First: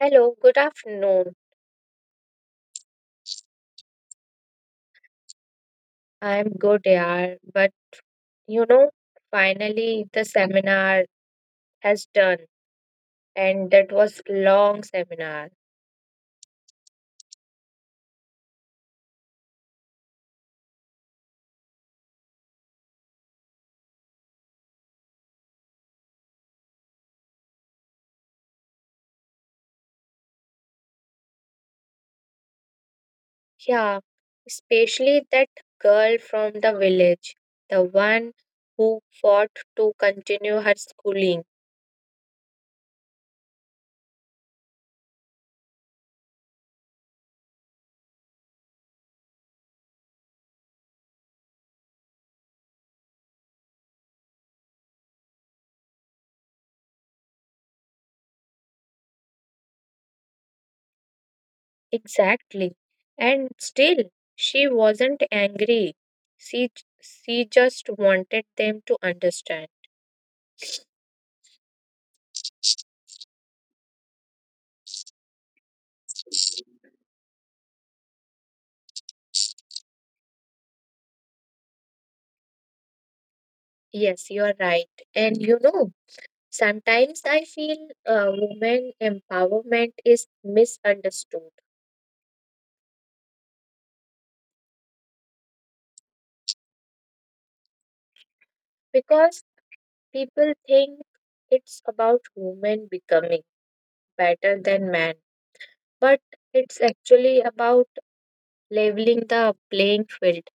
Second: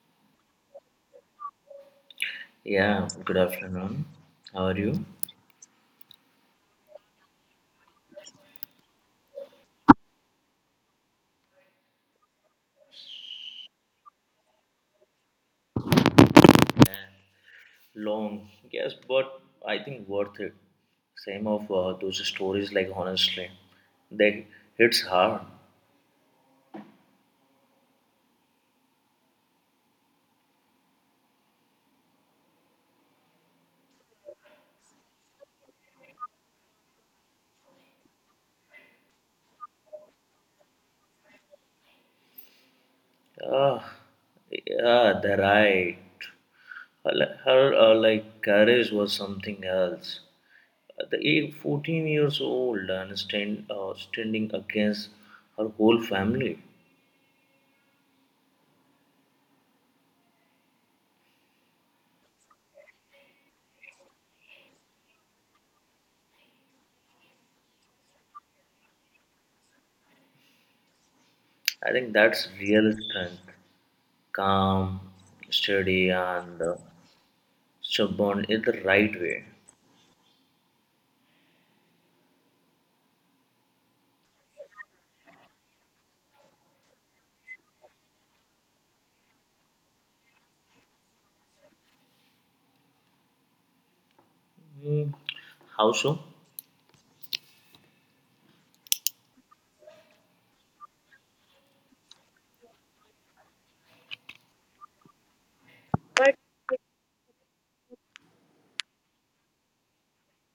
Hello, good afternoon. Yeah, good afternoon. How are you? I'm good, yaar. But you know, finally the seminar has done, and that was long seminar. Long, yes, but I think worth it. Same of those stories, like honestly, they hits hard. Yeah, especially that girl from the village, the one who fought to continue her schooling. Ah, yeah, they're right. Her, like courage was something else. At the age 14 years old and standing against her whole family. Exactly. And still, she wasn't angry. She she just wanted them to understand. I think that's real strength, calm, steady, and So bond is the right way. Yes, you are right. And you know, sometimes I feel women empowerment is misunderstood Hmm. How so? because people think it's about women becoming better than men, but it's actually about leveling the playing field.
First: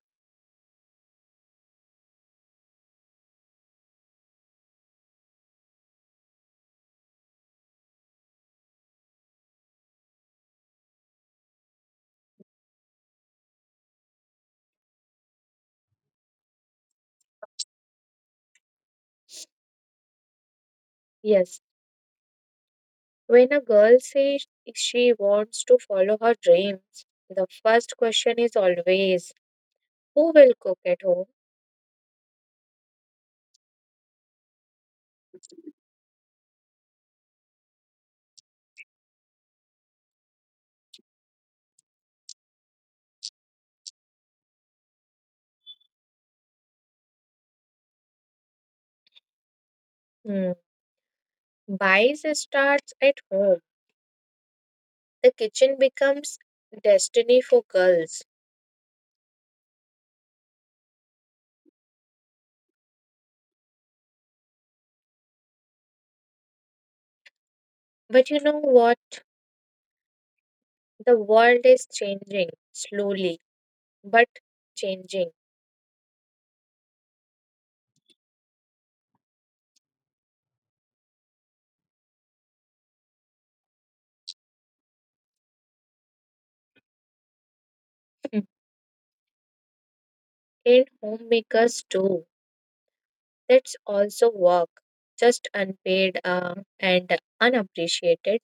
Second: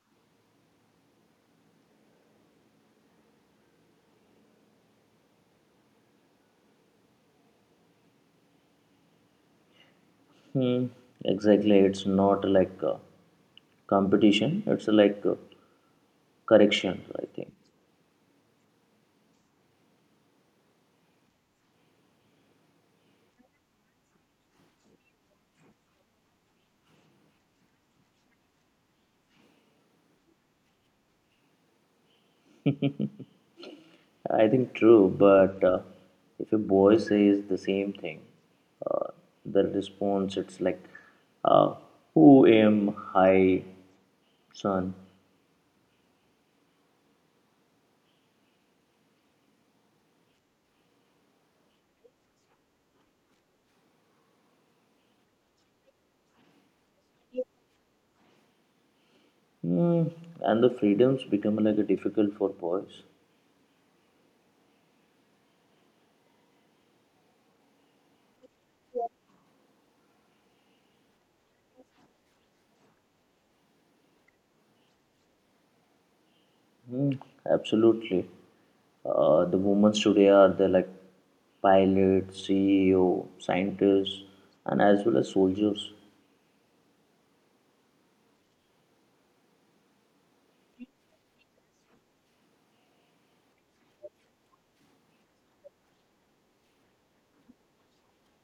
Hmm. Exactly. It's not like competition. It's like correction. I think. Yes, when a girl says she wants to follow her dreams, the first question is always who will cook at home? I think true. But if a boy says the same thing, uh, the response it's like, uh, "Who am I, son?" Hmm. Bias starts at home. The kitchen becomes destiny for girls. Hmm. And the freedoms become like difficult for boys. But you know what? The world is changing slowly, but changing. Mm, absolutely. The women today are the like pilots, CEO, scientists, and as well as soldiers. Mm. And homemakers too. That's also work, just unpaid and unappreciated.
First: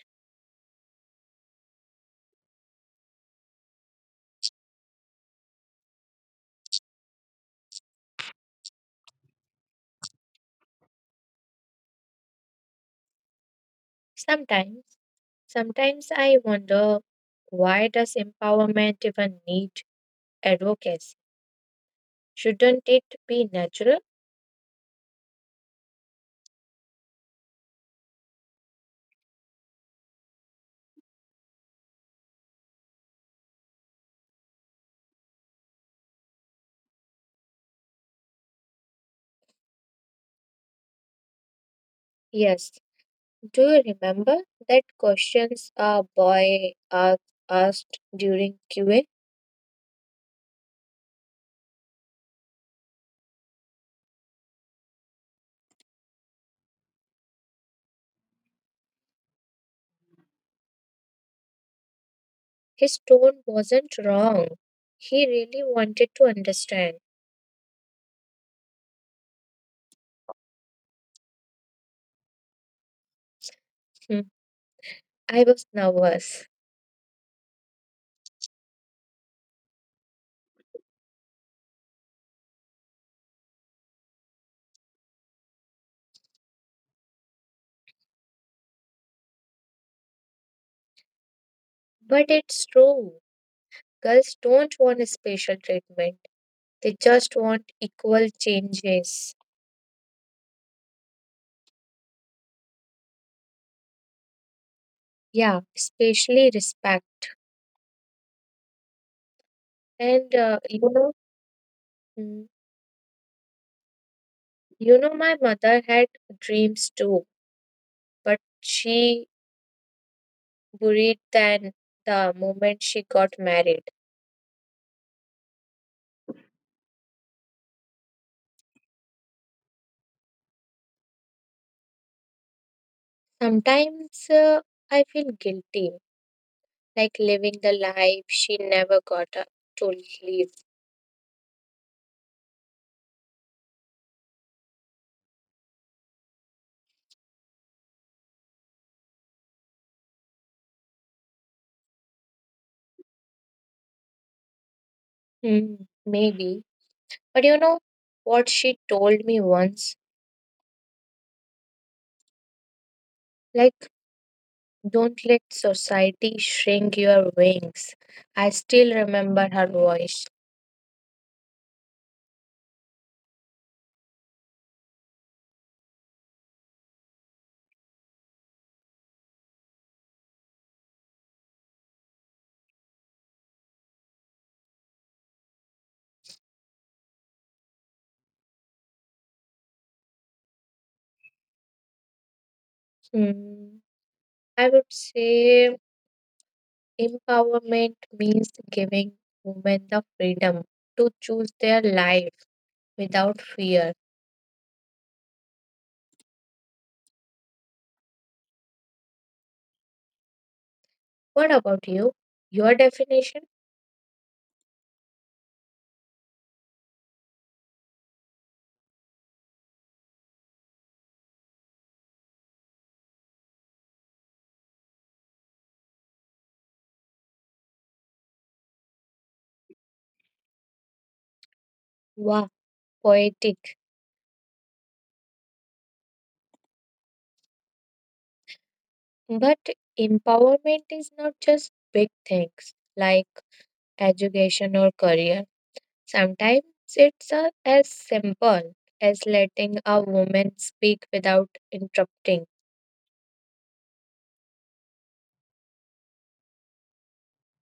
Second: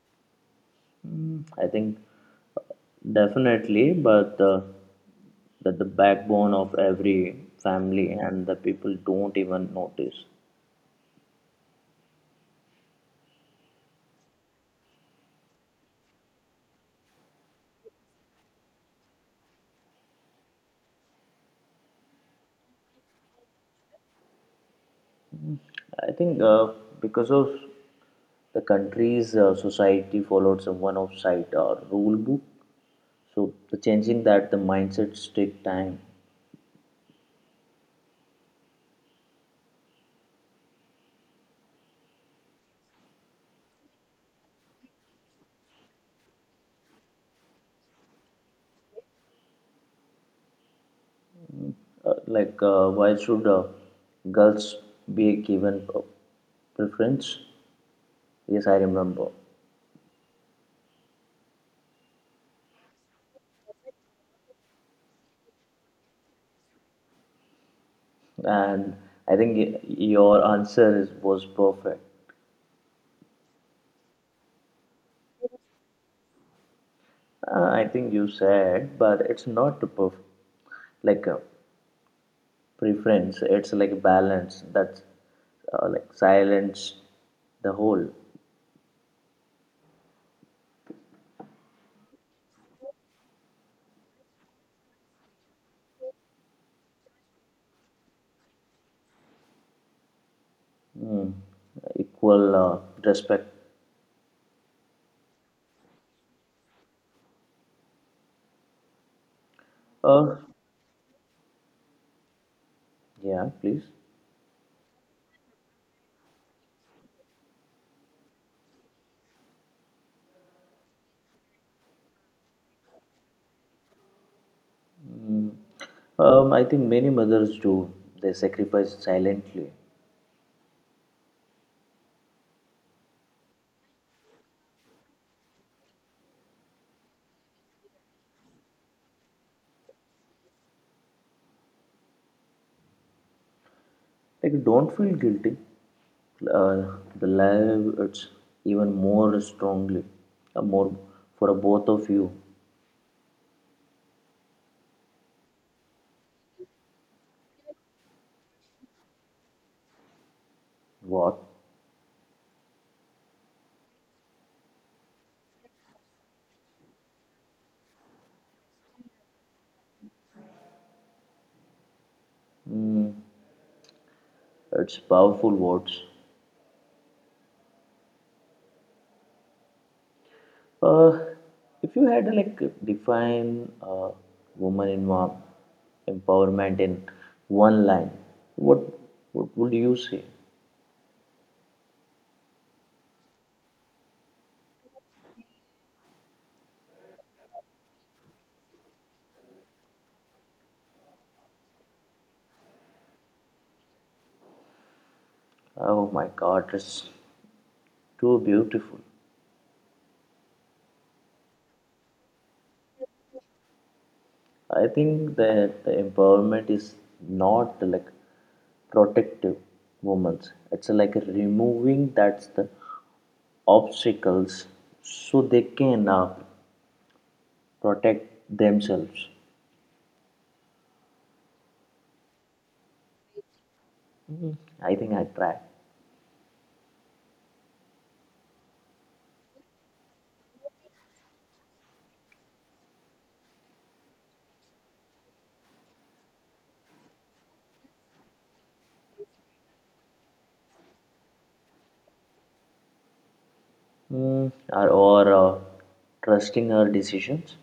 Mm, I think definitely, but that the backbone of every family and the people don't even notice. Sometimes, sometimes I wonder why does empowerment even need advocacy? Shouldn't it be natural? I think because of the country's society followed some one-off side or rule book, so the changing that the mindsets take time. Yes. Do you remember that questions a boy asked during QA? Why should girls be given preference? Yes, I remember. His tone wasn't wrong. He really wanted to understand. And I think your answer is, was perfect. Hmm, I was nervous. I think you said, but it's not perfect. Like a preference, it's like a balance that's like silence the whole, But it's true. Girls don't want a special treatment, they just want equal changes. equal respect. Yeah, especially respect. And Uh, you know, mm, yeah, please. you know, my mother had dreams too, but she buried them the moment she got married. I think many mothers do. They sacrifice silently. Sometimes I feel guilty like living the life she never got up to live. Like, don't feel guilty. Uh, the love it's even more strongly, more for both of you. Hmm, maybe. But you know what she told me once? What? Like, don't let society shrink your wings. I still remember her voice. It's powerful words. Uh, if you had like define woman in mom empowerment in one line, what what would you say? Hmm, I would say empowerment means giving women the freedom to choose their life without fear. Oh my God, it's too beautiful. What about you? Your definition? I think that the empowerment is not like protective moments. It's like removing that's the obstacles so they can protect themselves. Wow, poetic. I think I try. But empowerment is not just big things like education or career. Sometimes it's as simple as letting a woman speak without interrupting Mm, or trusting her decisions.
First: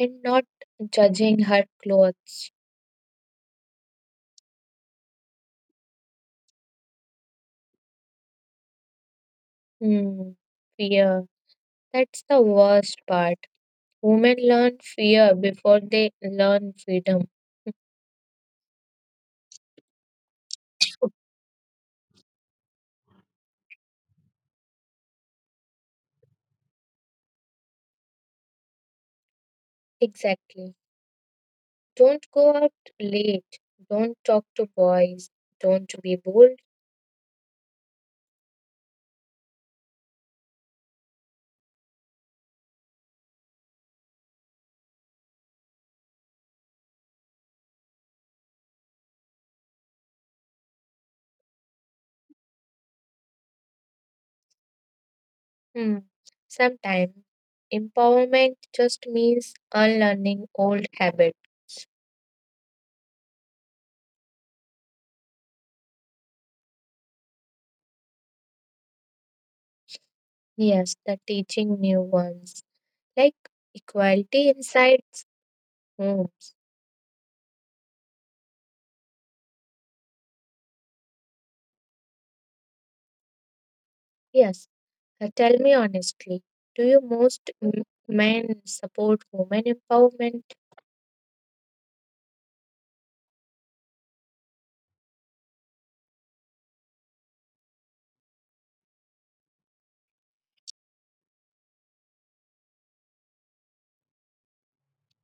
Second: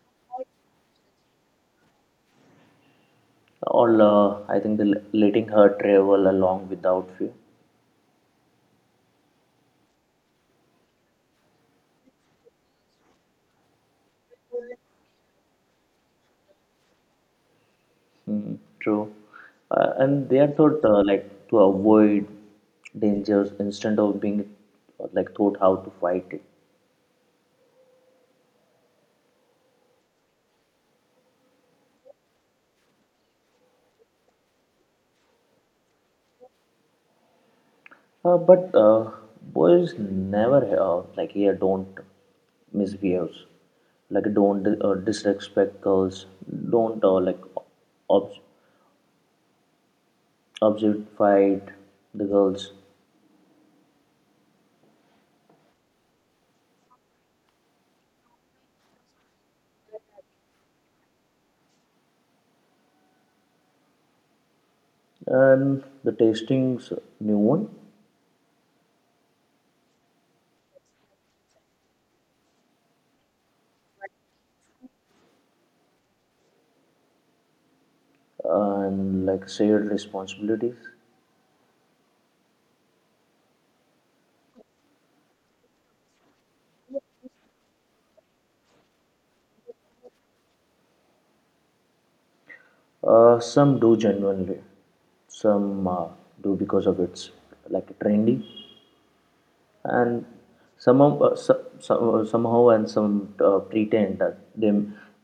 and not judging her clothes. Or I think the, letting her travel along without fear. Hmm, fear. That's the worst part. Women learn fear before they learn freedom. Mm, true. And they are taught like to avoid dangers instead of being like taught how to fight it. Exactly. Don't go out late. Don't talk to boys. Don't be bold. But boys never like here don't misbehave, like don't disrespect girls, don't like ob- objectify the girls, Hmm. Sometimes empowerment just means unlearning old habits. and the tastings new one Yes, the teaching new ones. Like equality inside home. and like shared responsibilities. Yes. Tell me honestly, do you most men support women empowerment? Some do genuinely, some do because of it's like trendy, and somehow, and some pretend that they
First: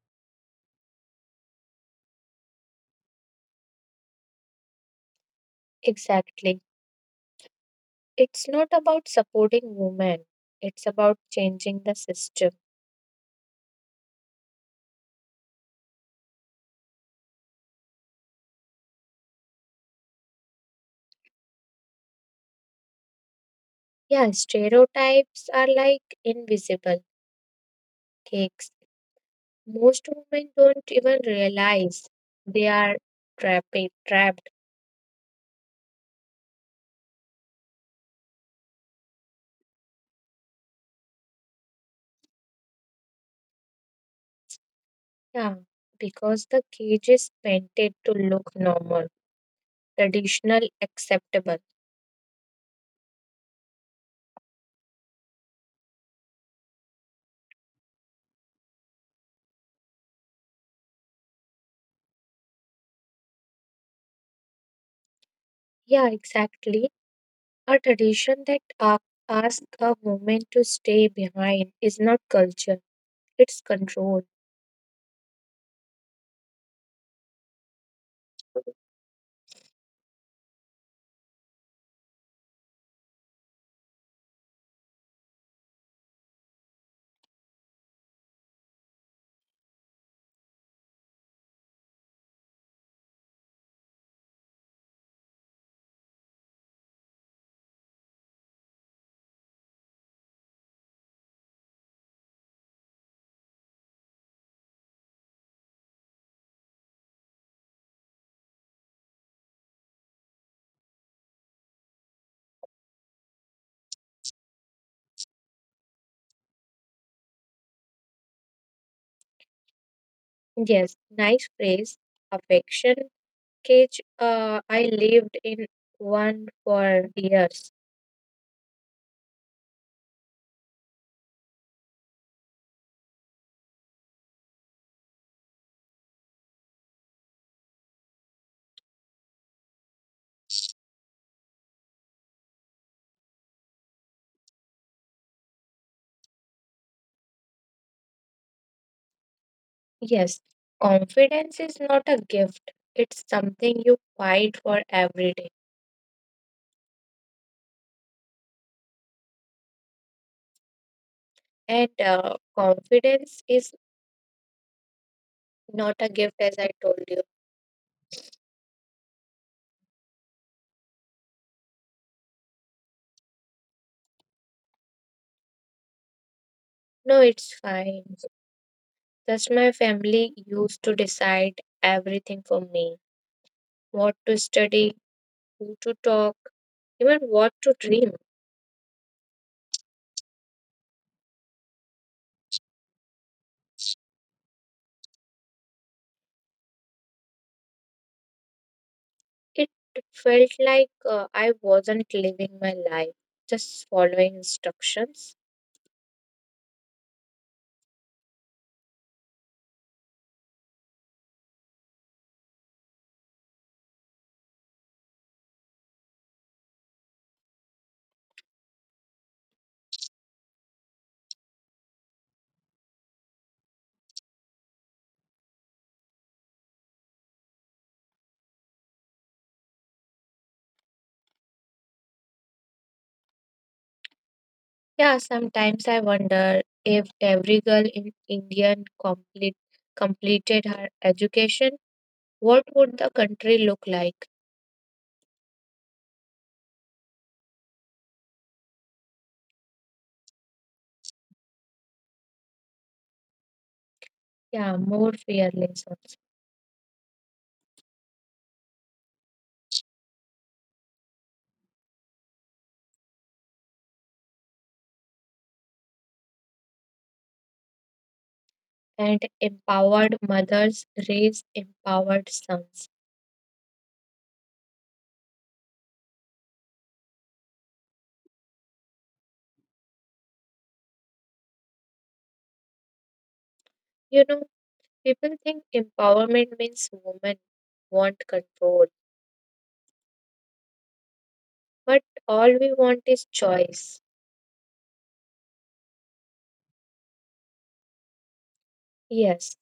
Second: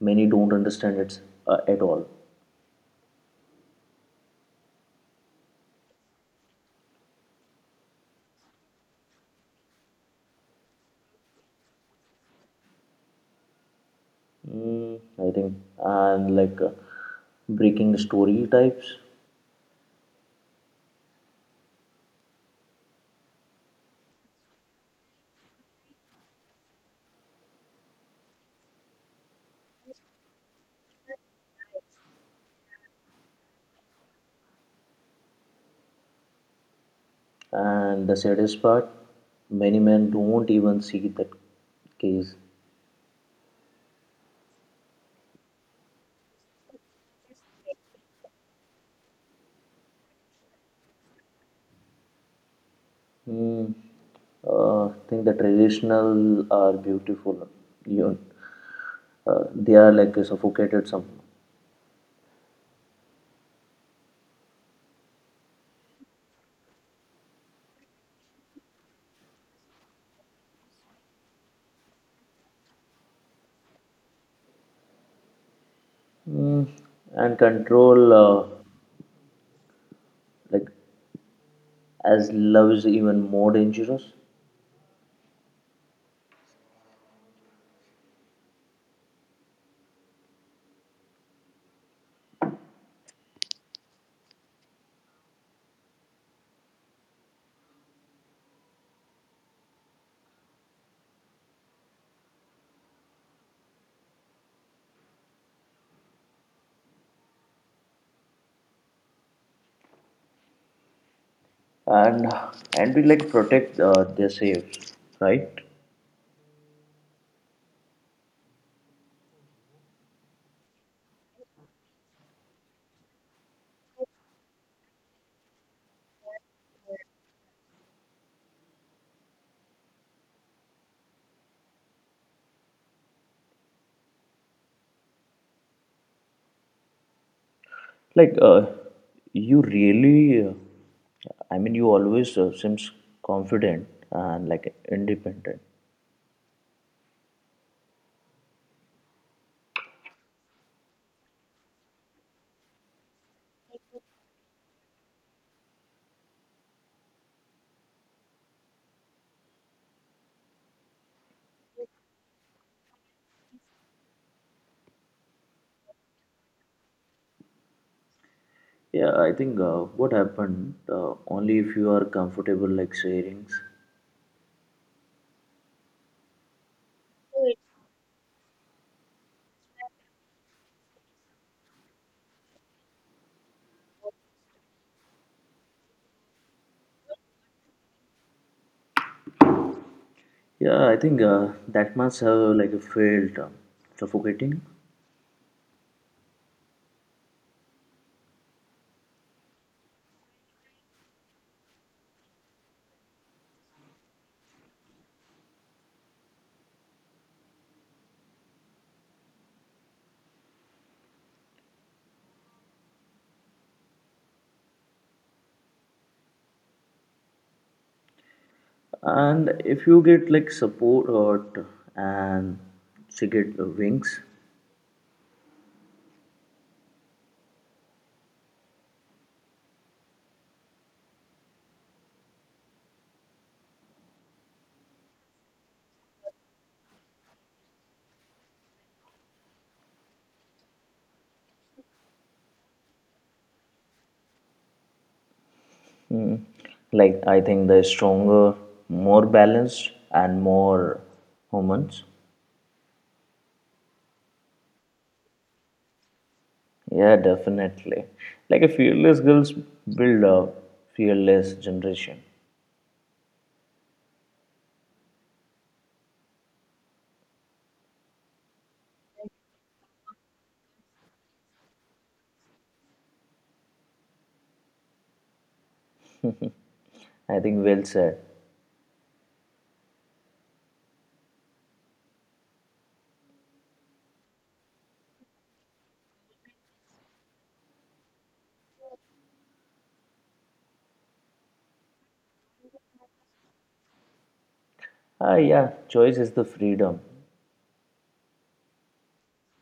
many don't understand it at all. Exactly. It's not about supporting women. It's about changing the system. Mm, I think and like breaking story types, Yeah, stereotypes are like invisible cakes. Most women don't even realize they are trapped. and the saddest part, many men don't even see that case. Yeah, because the cage is painted to look normal, traditional, acceptable. Mm, I think the traditional are beautiful, you they are like suffocated some. Yeah, exactly. A tradition that asks a woman to stay behind is not culture, it's control. Mm, and control like as love is even more dangerous and and we like protect their saves right. Yes, nice phrase. Affection cage. I lived in one for years. Like you really I mean you always seems confident and like independent. Yes, confidence is not a gift. It's something you fight for every day. And confidence is not a gift, as I told you. Yeah, I think what happened only if you are comfortable like sharings. No, it's fine. Just my family used to decide everything for me, what to study, who to talk, even what to dream. Yeah, I think that must have like failed suffocating It felt like I wasn't living my life, just following instructions. and if you get like support and she get wings. Yeah, sometimes I wonder if every girl in India completed her education, what would the country look like? Mm. Like, I think they're stronger, more balanced, and more humans. Yeah, more fearless, Yeah, definitely. Like, a fearless girls build a fearless generation. and empowered mothers raise empowered sons. I think well said. You know, people think empowerment means women want control, but all we want is choice. Ah, yeah, choice is the freedom. Yes,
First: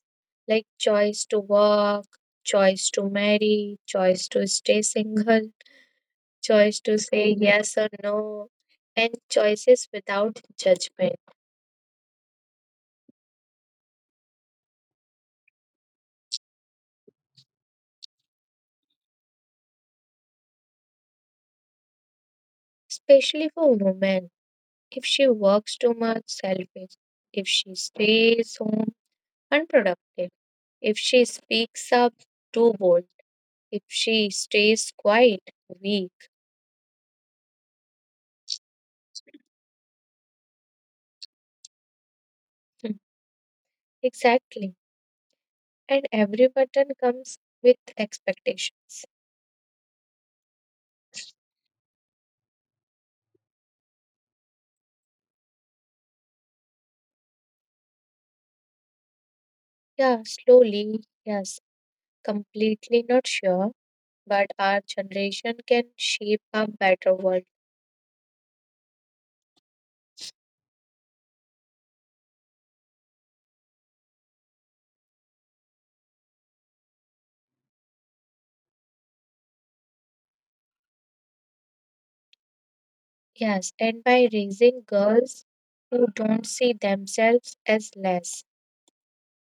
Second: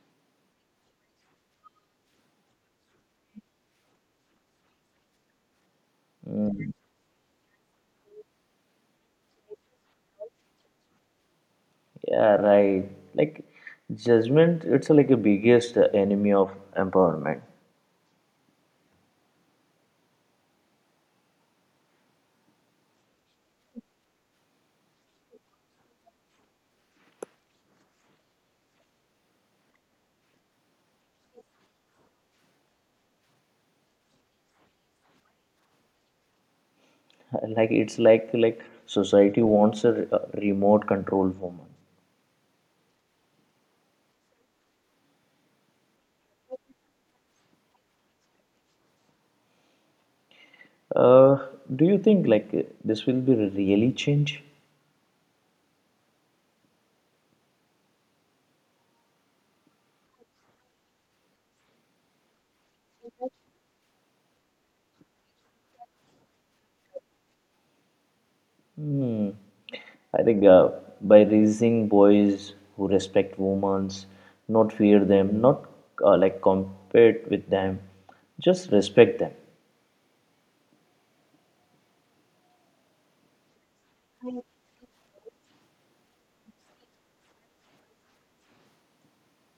like choice to work, choice to marry, choice to stay single, Mm, choice to say yes or no, and choices without judgment, yeah, right. Like, judgment, it's like a biggest enemy of empowerment. especially for women. If she works too much, selfish. If she stays home, unproductive. If she speaks up, too bold. If she stays quiet, weak. Like it's like society wants a a remote control woman. Hmm. Exactly. And every button comes with expectations. uh, do you think like this will be really change? Yeah, slowly, yes, completely not sure, but our generation can shape a better world. Hmm. I think by raising boys who respect women's, not fear them, not like compete with them, just respect them. Yes, and by raising girls who don't see themselves as less.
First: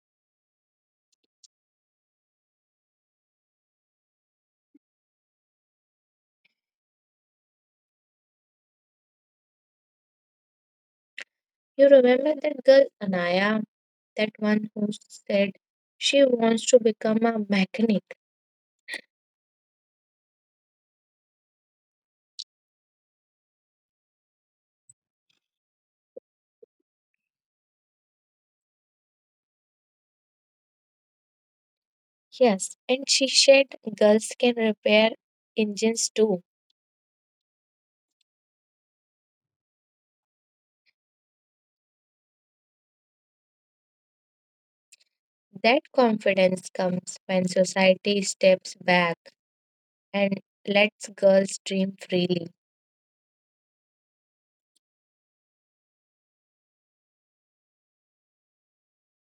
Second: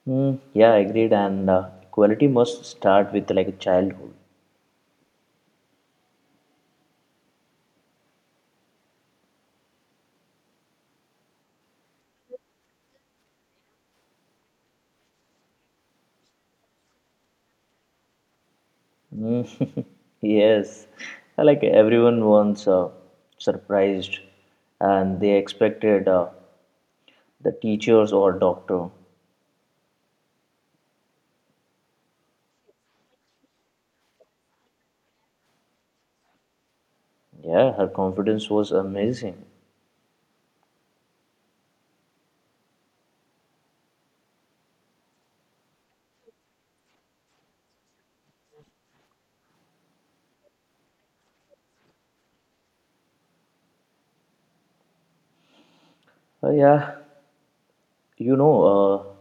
Hmm. Yeah, agreed, and equality must start with like childhood. You remember that girl Anaya, that one who said she wants to become a mechanic. Mm, Yes, like everyone wants surprised and they expected the teachers or doctor. Yes, and she said girls can repair engines too. Yeah, her confidence was amazing. That confidence comes when society steps back and lets girls dream freely. Yeah, you know,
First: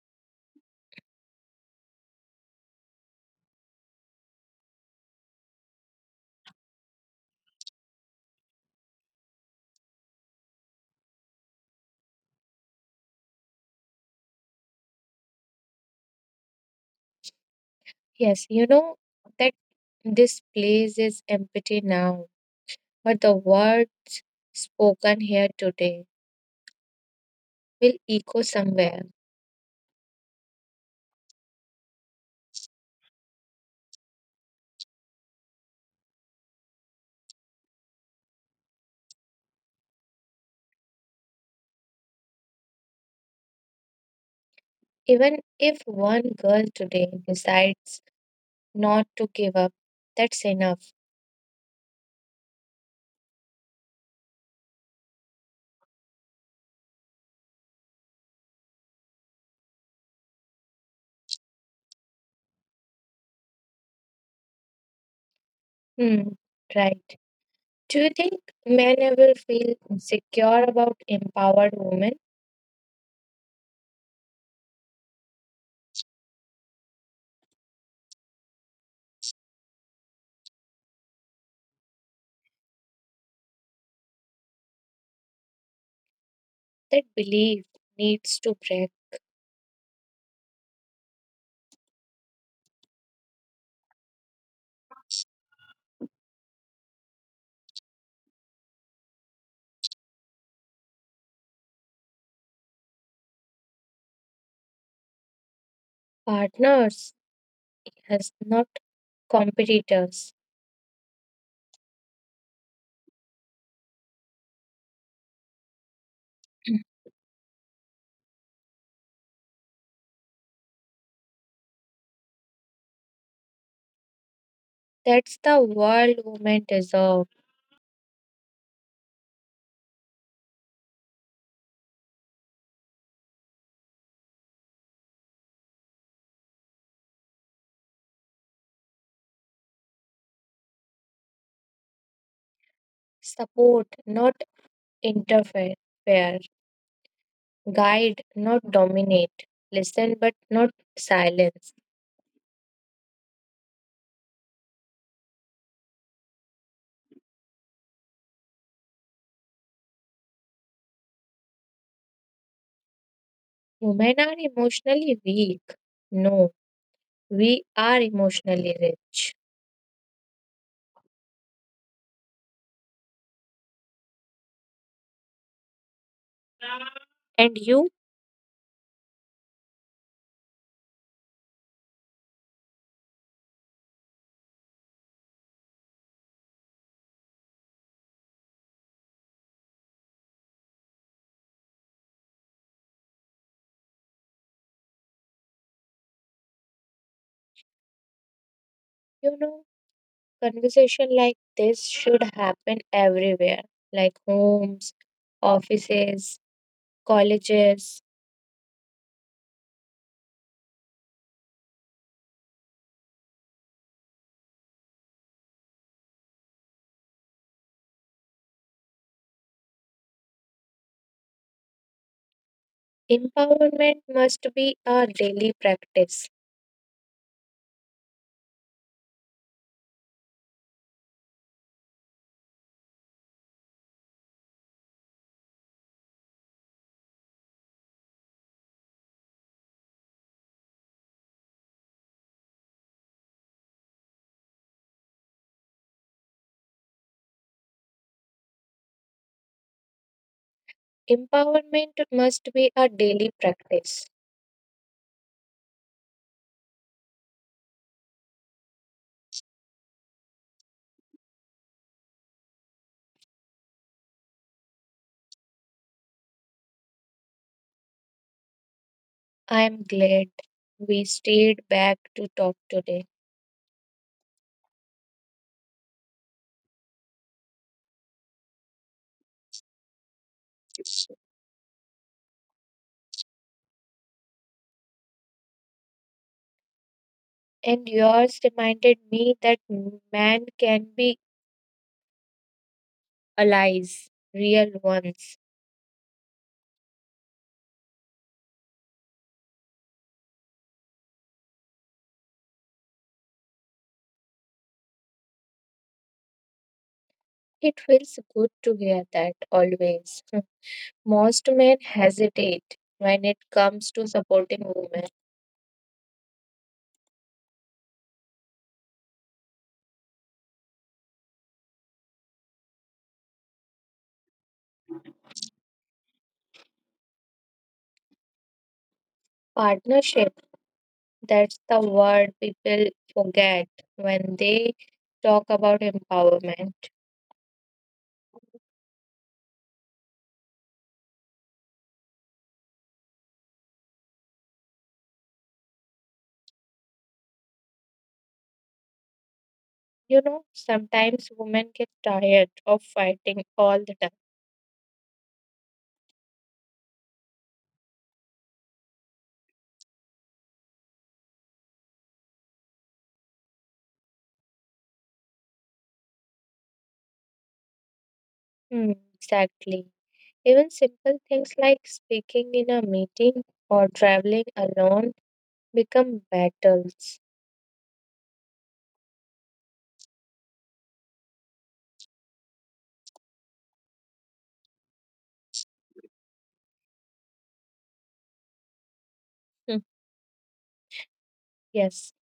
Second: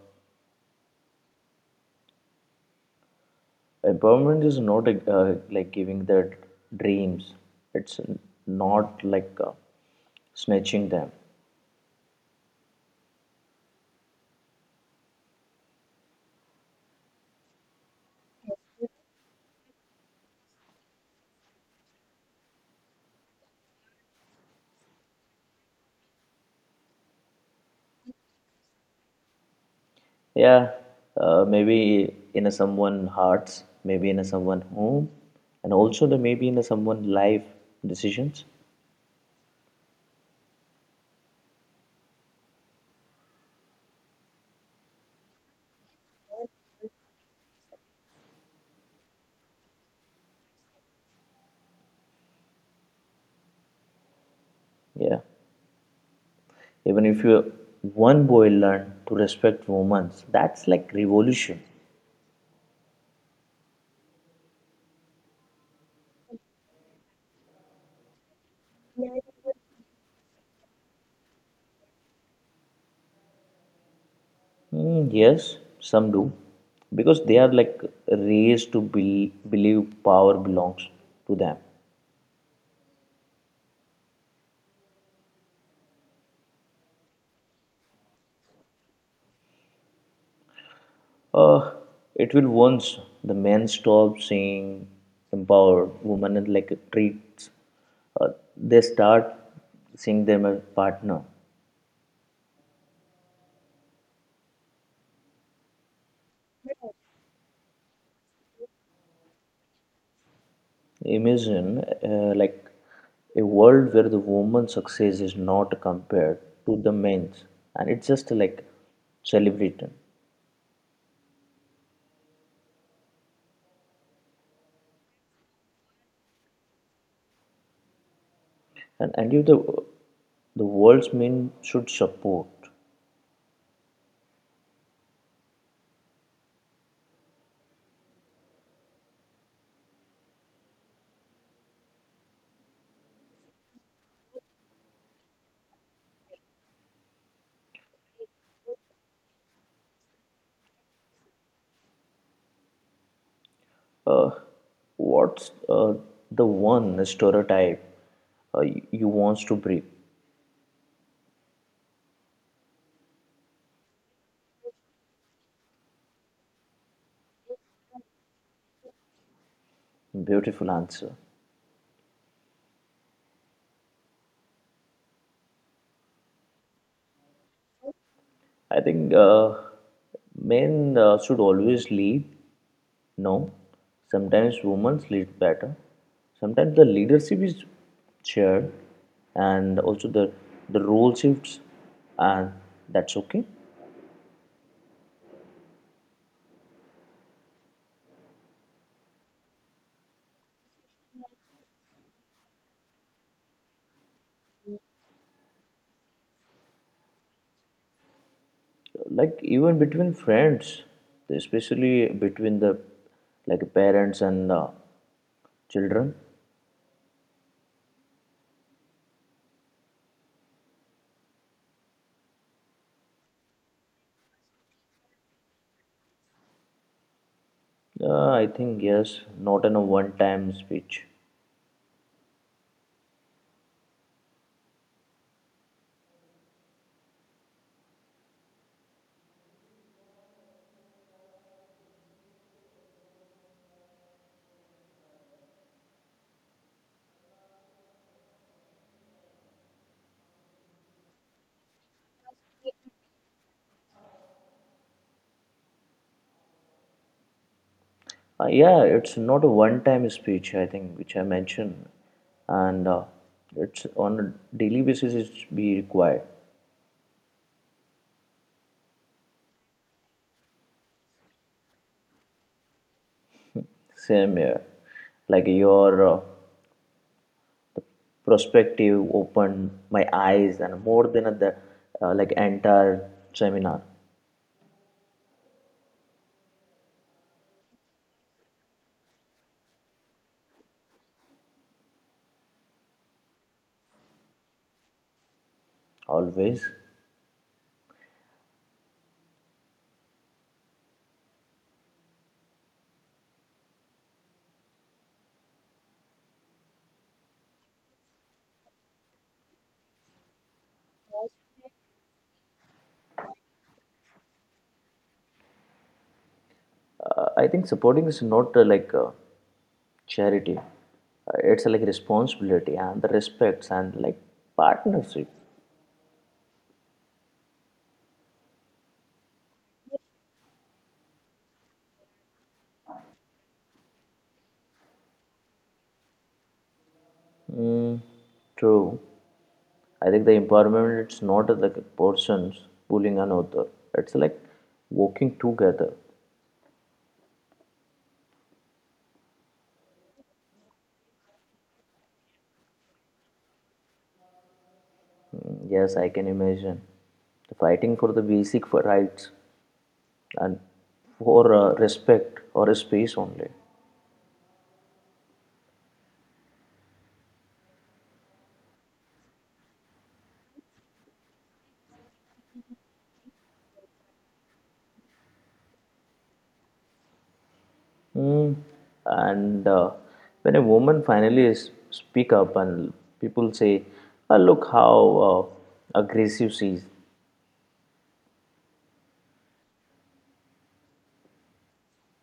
empowerment is not like giving their dreams. It's not like snatching them. Yes, you know that this place is empty now, but the word spoken here today will echo somewhere. Yeah, maybe in a someone hearts, maybe in a someone home, and also the maybe in a someone life decisions. Even if one girl today decides not to give up, that's enough. Yeah. Even if you one boy learn to respect women, that's like revolution. Hmm, right. Do you think men ever feel insecure about empowered women? Mm, yes, some do. Because they are like raised to be, believe power belongs to them. That belief needs to break. Uh, it will once the men stop saying empowered women and like treats, uh, they start seeing them as partner. Partners as not competitors. Imagine like a world where the woman's success is not compared to the men's, and it's just like celebrated. That's the world women deserve. And if the world's men should support, Support, not interfere. Guide, not dominate. Listen, but not silence. uh, what's the one stereotype you wants to break? Women are emotionally weak. No, we are emotionally rich. Beautiful answer. And you, I think men should always lead. No, sometimes women lead better. Sometimes the leadership is shared, and also the role shifts, and that's okay. you know, conversation like this should happen everywhere, like homes, offices, colleges. Like even between friends, especially between the like parents and children. Empowerment must be a daily practice. I think yes, not in a one-time speech. Empowerment must be a daily practice. Yeah, it's not a one-time speech. I think which I mentioned, and it's on a daily basis. It's be required. I am glad we stayed back to talk today. Same here. Like your perspective opened my eyes and more than the like entire seminar. And yours reminded me that man can be allies, real ones. Always, It feels good to hear that always. Most men hesitate when it comes to supporting women. I think supporting is not like charity. It's like responsibility and the respects and like partnership. Partnership, that's the word people forget when they talk about empowerment. Mm, true. I think the empowerment it's not like persons pulling an author. It's like working together. You know, sometimes women get tired of fighting all the time. Mm, yes, I can imagine. The fighting for the basic for rights and for respect or a space only. Hmm, exactly. Even simple things like speaking in a meeting or traveling alone become battles. Mm. And when a woman finally speak up and people say, "Ah, look how aggressive she is. Hmm, yes.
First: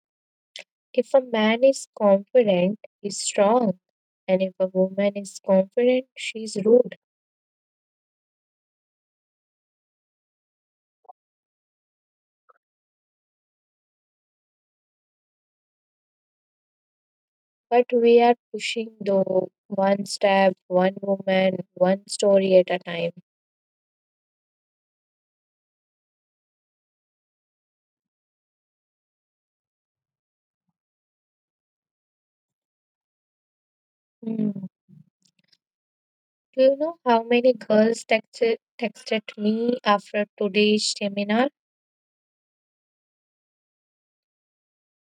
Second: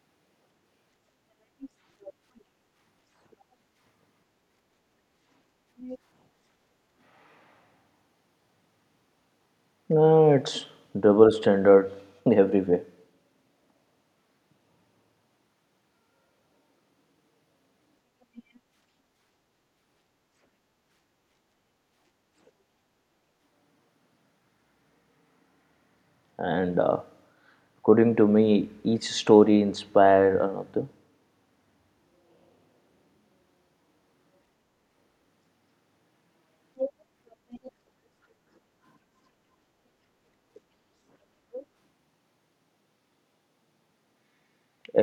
If a man is confident, he's strong. And if a woman is confident, she's rude. No, it's double standard everywhere. But we are pushing though one step, one woman, one story at a time. And according to me, each story inspire another Hmm. Do you know how many girls texted me after today's seminar?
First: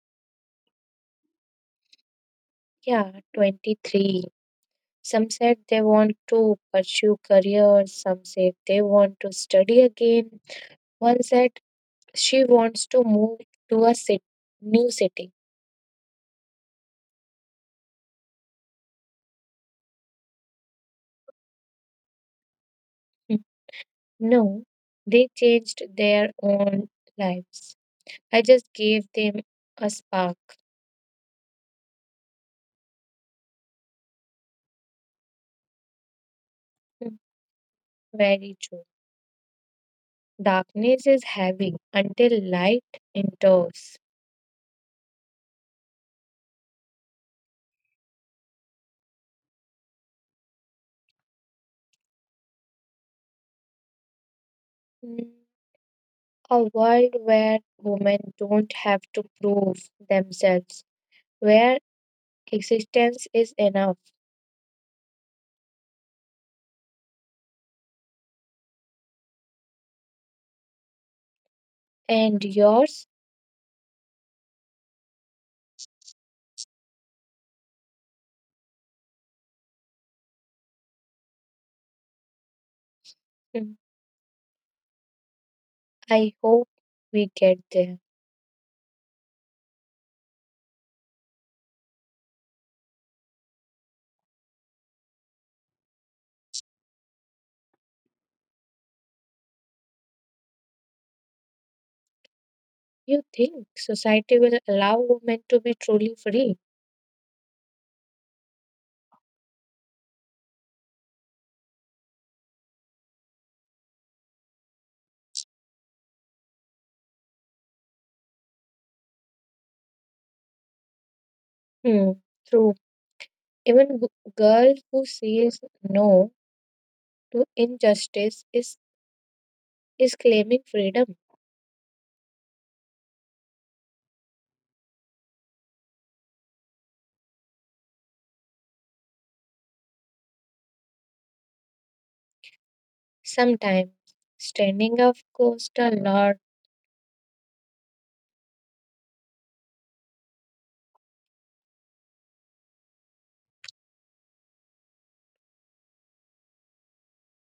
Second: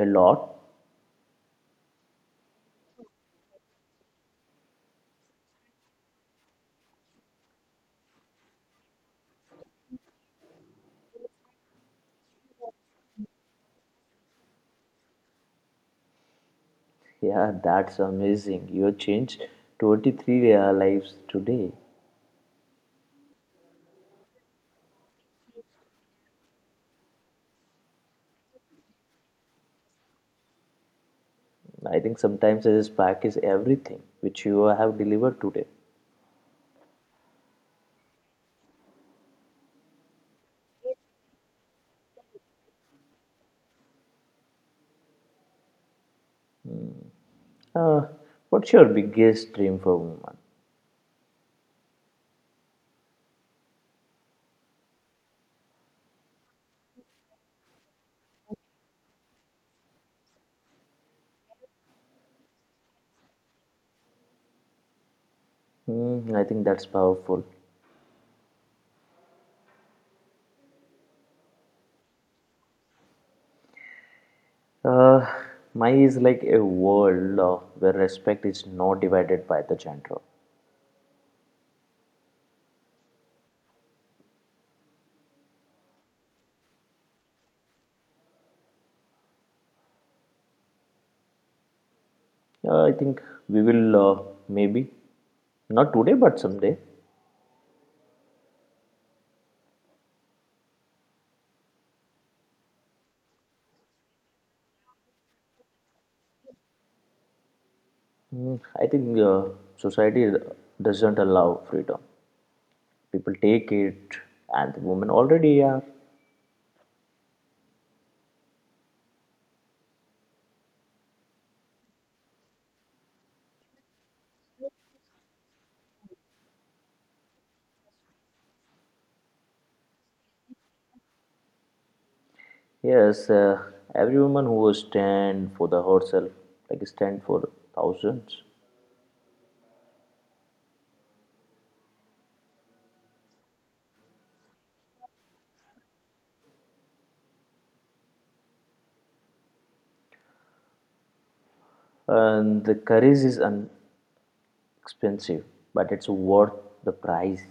a lot. Yeah, 23. Some said they want to pursue career, some said they want to study again. One said she wants to move to a city, new city. Yeah, that's amazing. You have changed 23 lives today. No, they changed their own lives. I just gave them a spark. I think sometimes a spark is everything which you have delivered today. Hmm, very true. Darkness is heavy until light enters. Uh, what's your biggest dream for woman? Hmm, a world where women don't have to prove themselves, where existence is enough. Hmm, I think that's powerful. And yours? Uh, Mine is like a world where respect is not divided by the gender. Hmm, I hope we get there. I think we will maybe not today but someday. You think society will allow women to be truly free? Hmm, I think society doesn't allow freedom. People take it, and the women already are. Hmm, through. Even girl who says no to injustice is claiming freedom. Yes, every woman who will stand for the herself, like stand for thousands, Sometimes standing up costs a lot. and the courage is expensive, but it's worth the price.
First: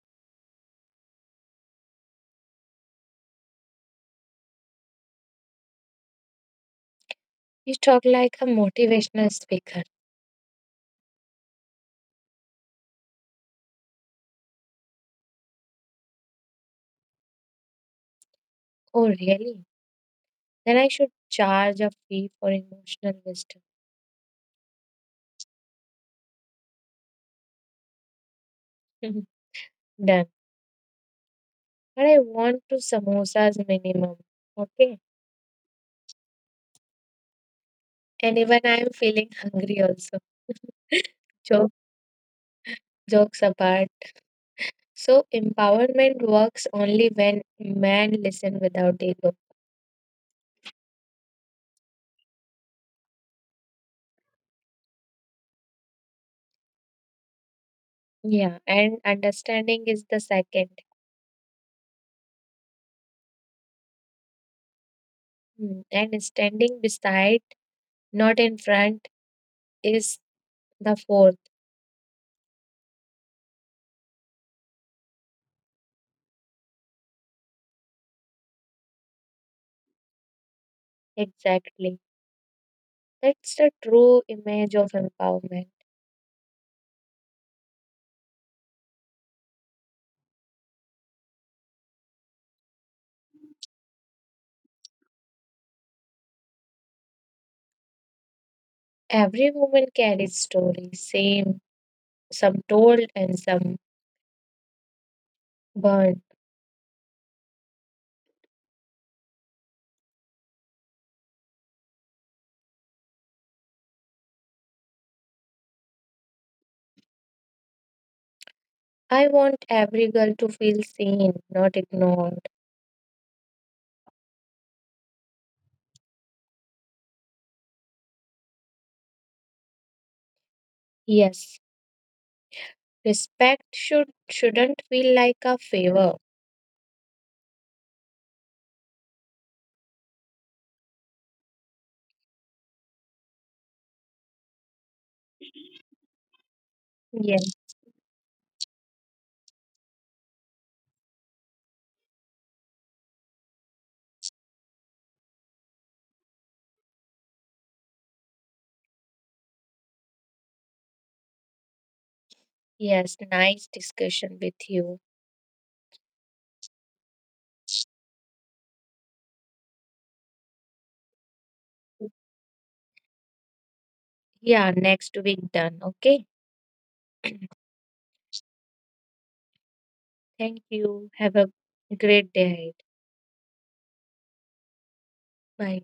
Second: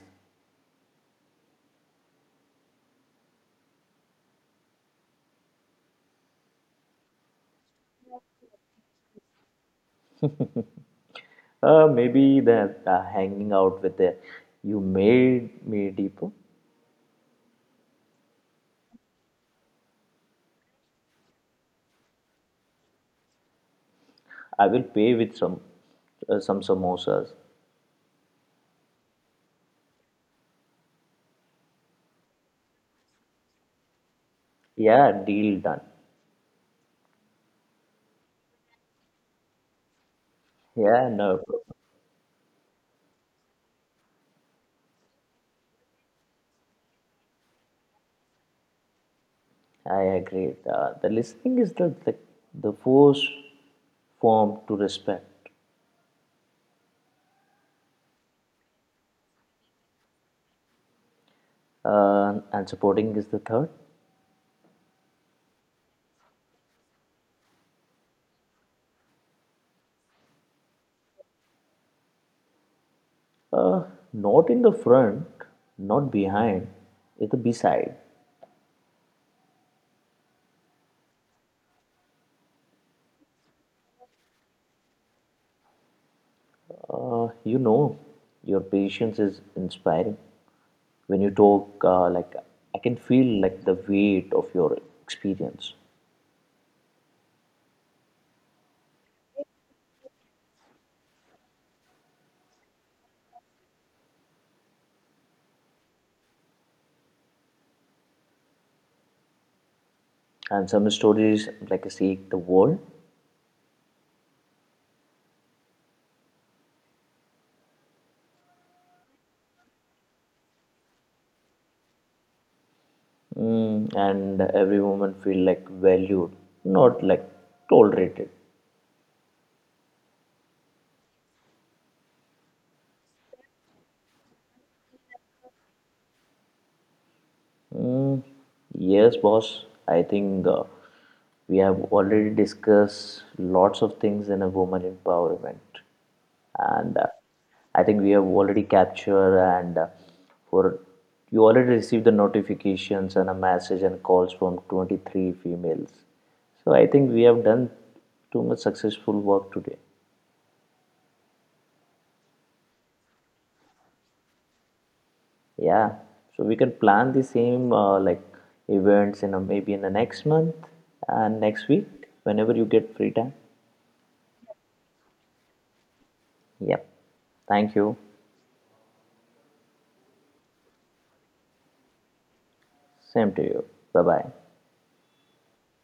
You talk like a motivational speaker. Maybe the hanging out with the you made me deeper. Oh, really? Then I should charge a fee for emotional wisdom. I will pay with some samosas. Done. But I want two samosas minimum. Okay. Yeah, deal done. And even I am feeling hungry also. Yeah, no, problem. Joke, jokes apart. So empowerment works only when men listen without ego. I agree. The listening is the force form to respect, Yeah, and understanding is the second. And supporting is the third. Hmm, and standing beside, not in front, is the fourth. Uh, Not in the front, not behind, it's the beside. Exactly. That's the true image of empowerment. You know, your patience is inspiring. When you talk, like I can feel like the weight of your experience. Every woman carries stories, same, some told and some burned. And some stories like seek the world, I want every girl to feel seen, not ignored. mm, and every woman feel like valued, not like tolerated. Yes, respect should shouldn't feel like a favor. Mm, yes, boss. I think we have already discussed lots of things in a woman empowerment, and Yes, I think we have already captured and for you already received the notifications and a message and calls from 23 females. So I think we have done too much successful work today. yes, nice discussion with you. Yeah, so we can plan the same like events in a, maybe in the next month and next week whenever you get free time. Yeah, next week done, okay? Yep. Thank you. Thank you. Have a great day ahead. Same to you. Bye bye. Bye.